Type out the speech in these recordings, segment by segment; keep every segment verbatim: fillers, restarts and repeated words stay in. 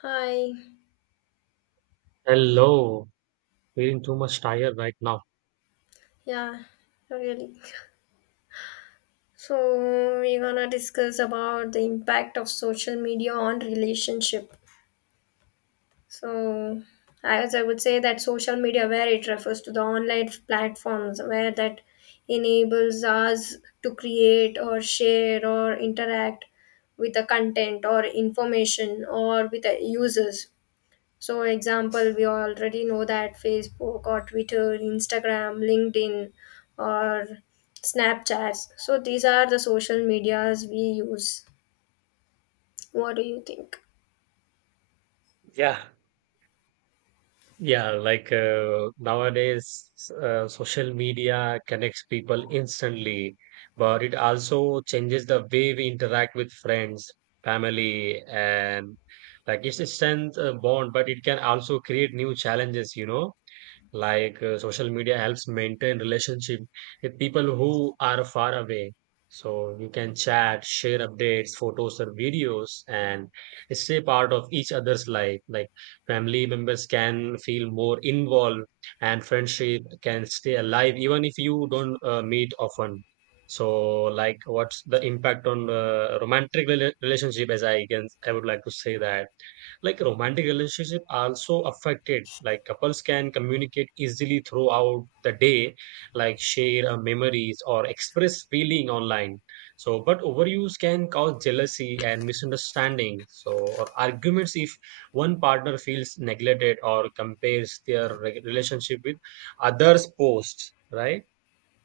Hi. Hello, feeling too much tired right now. Yeah, really. So we're gonna discuss about the impact of social media on relationship. So as I would say that social media where it refers to the online platforms where that enables us to create or share or interact with the content or information or with the users. So, example, we already know that Facebook or Twitter, Instagram, LinkedIn, or Snapchats. So, these are the social medias we use. What do you think? Yeah, yeah, like uh, nowadays, s- uh, social media connects people instantly, but it also changes the way we interact with friends, family, and like it's a sense uh, bond, but it can also create new challenges, you know. Like uh, social media helps maintain relationship with people who are far away. So you can chat, share updates, photos or videos, and stay part of each other's life. Like family members can feel more involved, and friendship can stay alive even if you don't uh, meet often. So, like, what's the impact on uh, romantic rela- relationship? As I can, I would like to say that. Like romantic relationship also affected. Like couples can communicate easily throughout the day, like share uh, memories or express feeling online. So, but overuse can cause jealousy and misunderstanding. So, or arguments if one partner feels neglected or compares their re- relationship with others' posts, right?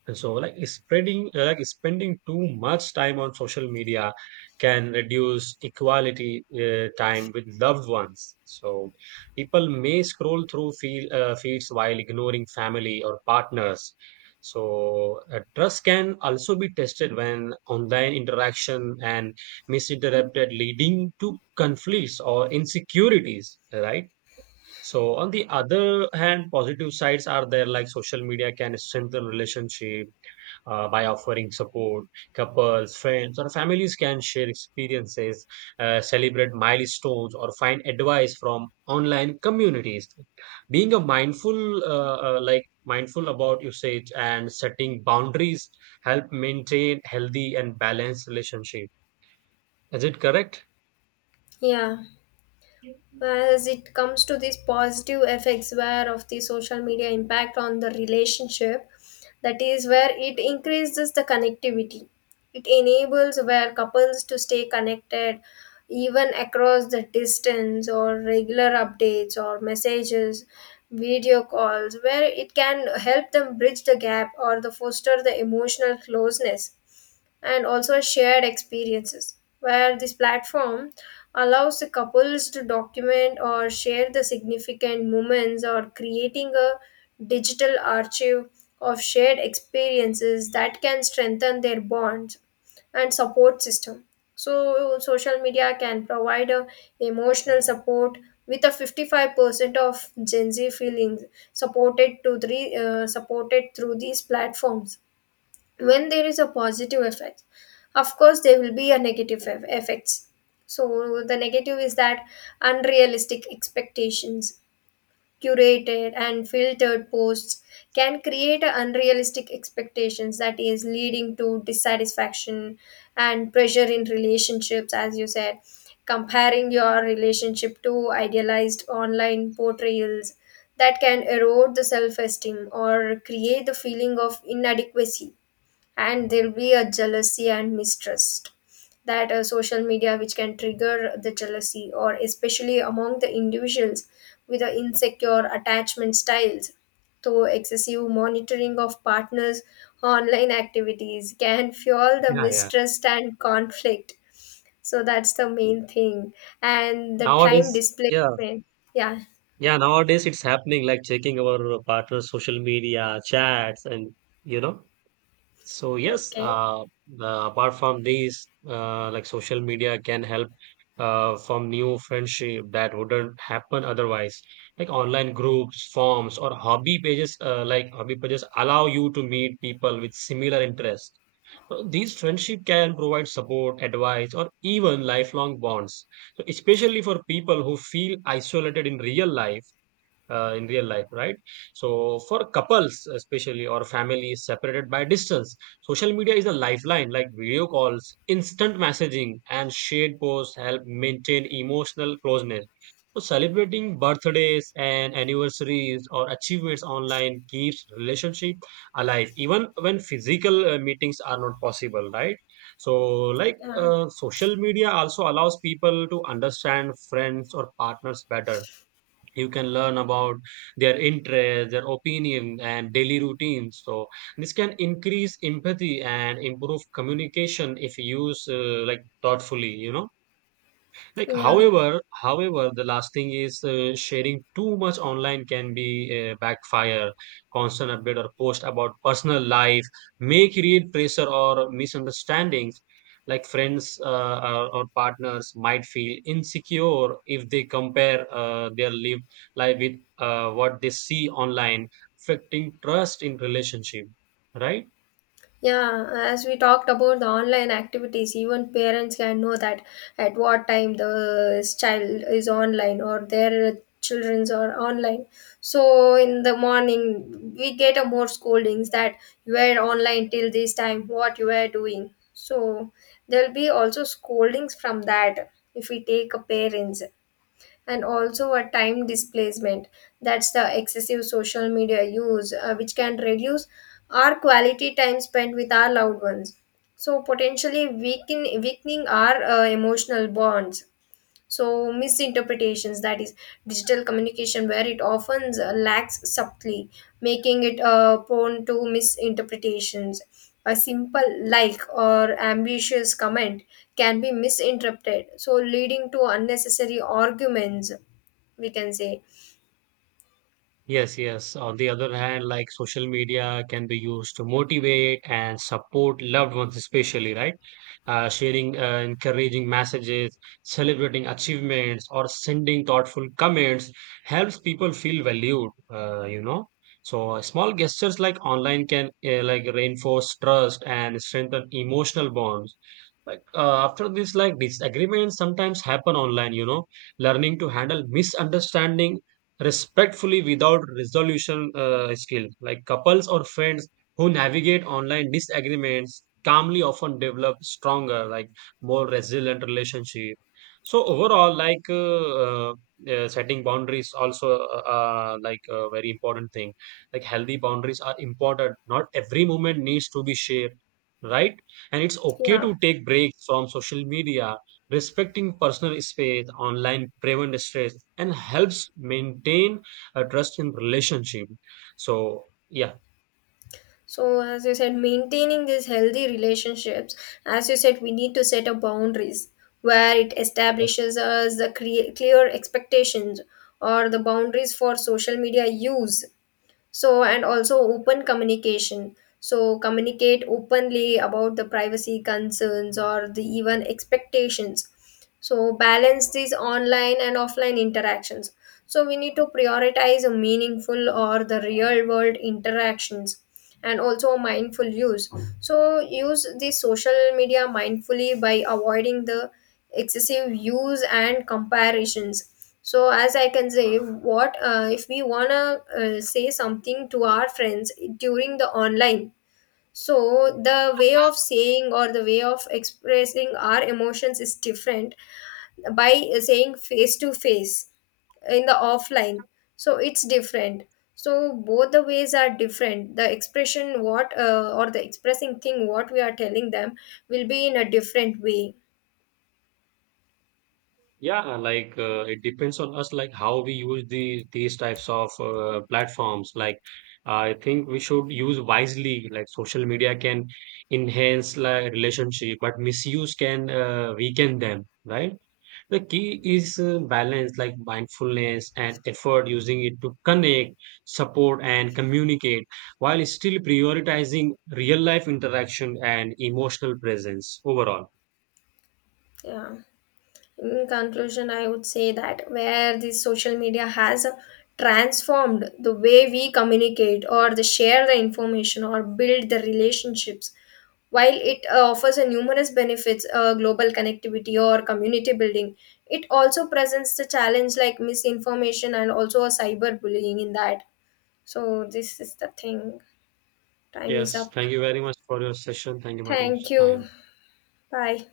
And So, like spreading, uh, like spending too much time on social media can reduce equality uh, time with loved ones. So, people may scroll through feel, uh, feeds while ignoring family or partners. So, uh, trust can also be tested when online interaction and misinterpreted, leading to conflicts or insecurities, right? So, on the other hand, positive sides are there like social media can strengthen relationship uh, by offering support. Couples, friends, or families can share experiences, uh, celebrate milestones, or find advice from online communities. Being a mindful, uh, uh, like mindful about usage and setting boundaries, help maintain healthy and balanced relationship. Is it correct? Yeah. As it comes to these positive effects where of the social media impact on the relationship, that is where it increases the connectivity. It enables where couples to stay connected even across the distance or regular updates or messages, video calls where it can help them bridge the gap or the foster the emotional closeness, and also shared experiences where this platform allows the couples to document or share the significant moments or creating a digital archive of shared experiences that can strengthen their bonds and support system. So social media can provide a emotional support with a fifty-five percent of gen z feeling supported to three, uh, supported through these platforms. When there is a positive effect, of course there will be a negative eff- effects. So the negative is that unrealistic expectations, curated and filtered posts can create a unrealistic expectations that is leading to dissatisfaction and pressure in relationships. As you said, comparing your relationship to idealized online portrayals that can erode the self-esteem or create the feeling of inadequacy. And there'll be a jealousy and mistrust, that uh, social media which can trigger the jealousy or especially among the individuals with the insecure attachment styles. So excessive monitoring of partners online activities can fuel the Yeah, yeah. mistrust and conflict. So that's the main thing, and the time Nowadays, yeah, displacement. Yeah. yeah. Nowadays, it's happening like checking our partner's social media chats and you know. So yes, Okay. uh, the, apart from these, uh, like social media can help uh, form new friendship that wouldn't happen otherwise. Like online groups, forums, or hobby pages, uh, like hobby pages allow you to meet people with similar interests. So these friendship can provide support, advice, or even lifelong bonds. So especially for people who feel isolated in real life uh, in real life, right? So, for couples, especially, or families separated by distance, social media is a lifeline like video calls, instant messaging, and shared posts help maintain emotional closeness. So, celebrating birthdays and anniversaries or achievements online keeps relationship alive, even when physical uh, meetings are not possible, right? So, like, Yeah. uh, social media also allows people to understand friends or partners better. You can learn about their interests, their opinion and daily routines, so this can increase empathy and improve communication if used uh, like thoughtfully you know like, Yeah. however, however, the last thing is uh, sharing too much online can be uh, backfire. Constant update or post about personal life may create pressure or misunderstandings. Like friends uh, or, or partners might feel insecure if they compare uh, their lived life with uh, what they see online, affecting trust in relationship. Right? Yeah, as we talked about the online activities, even parents can know that at what time the child is online or their children's are online. So in the morning, we get a more scoldings that you were online till this time, what you were doing. So there'll be also scoldings from that if we take a parents, and also a time displacement. That's the excessive social media use, uh, which can reduce our quality time spent with our loved ones, so potentially weaken, weakening our uh, emotional bonds. So misinterpretations, that is digital communication where it often uh, lacks subtly, making it uh, prone to misinterpretations. A simple like or ambitious comment can be misinterpreted, so leading to unnecessary arguments, we can say. Yes, yes. On the other hand, like social media can be used to motivate and support loved ones, especially, right? uh, sharing uh, encouraging messages, celebrating achievements, or sending thoughtful comments helps people feel valued. Uh, you know, so uh, small gestures like online can uh, like reinforce trust and strengthen emotional bonds. Like uh, after this, like disagreements sometimes happen online. You know, learning to handle misunderstanding respectfully without resolution uh, skill like couples or friends who navigate online disagreements calmly often develop stronger, like more resilient relationship. So overall, like uh, uh, uh, setting boundaries also, uh, uh, like a very important thing. Like healthy boundaries are important. Not every moment needs to be shared, right? And it's okay to Yeah. take breaks from social media. Respecting personal space online prevent stress and helps maintain a trust in relationship. So yeah. So, as you said, maintaining these healthy relationships, as you said, we need to set up boundaries where it establishes us the cre- clear expectations or the boundaries for social media use. So and also open communication, so communicate openly about the privacy concerns or the even expectations. So balance these online and offline interactions, so we need to prioritize a meaningful or the real world interactions, and also mindful use. So use the social media mindfully by avoiding the excessive use and comparisons. So as I can say what, uh, if we wanna uh, say something to our friends during the online, so the way of saying or the way of expressing our emotions is different by saying face to face in the offline. So it's different. So both the ways are different. The expression what uh, or the expressing thing what we are telling them will be in a different way. Yeah, like uh, it depends on us, like how we use the these types of uh, platforms. Like I think we should use wisely. Like social media can enhance like relationship, but misuse can uh, weaken them. Right? The key is uh, balance, like mindfulness and effort, using it to connect, support, and communicate, while still prioritizing real life interaction and emotional presence overall. Yeah. In conclusion, I would say that where the social media has transformed the way we communicate or the share the information or build the relationships, while it uh, offers a numerous benefits, uh, global connectivity or community building, it also presents the challenge like misinformation and also a cyberbullying in that. So this is the thing. Time is Yes, up. thank you very much for your session. Thank you very Thank much. you. Time. Bye.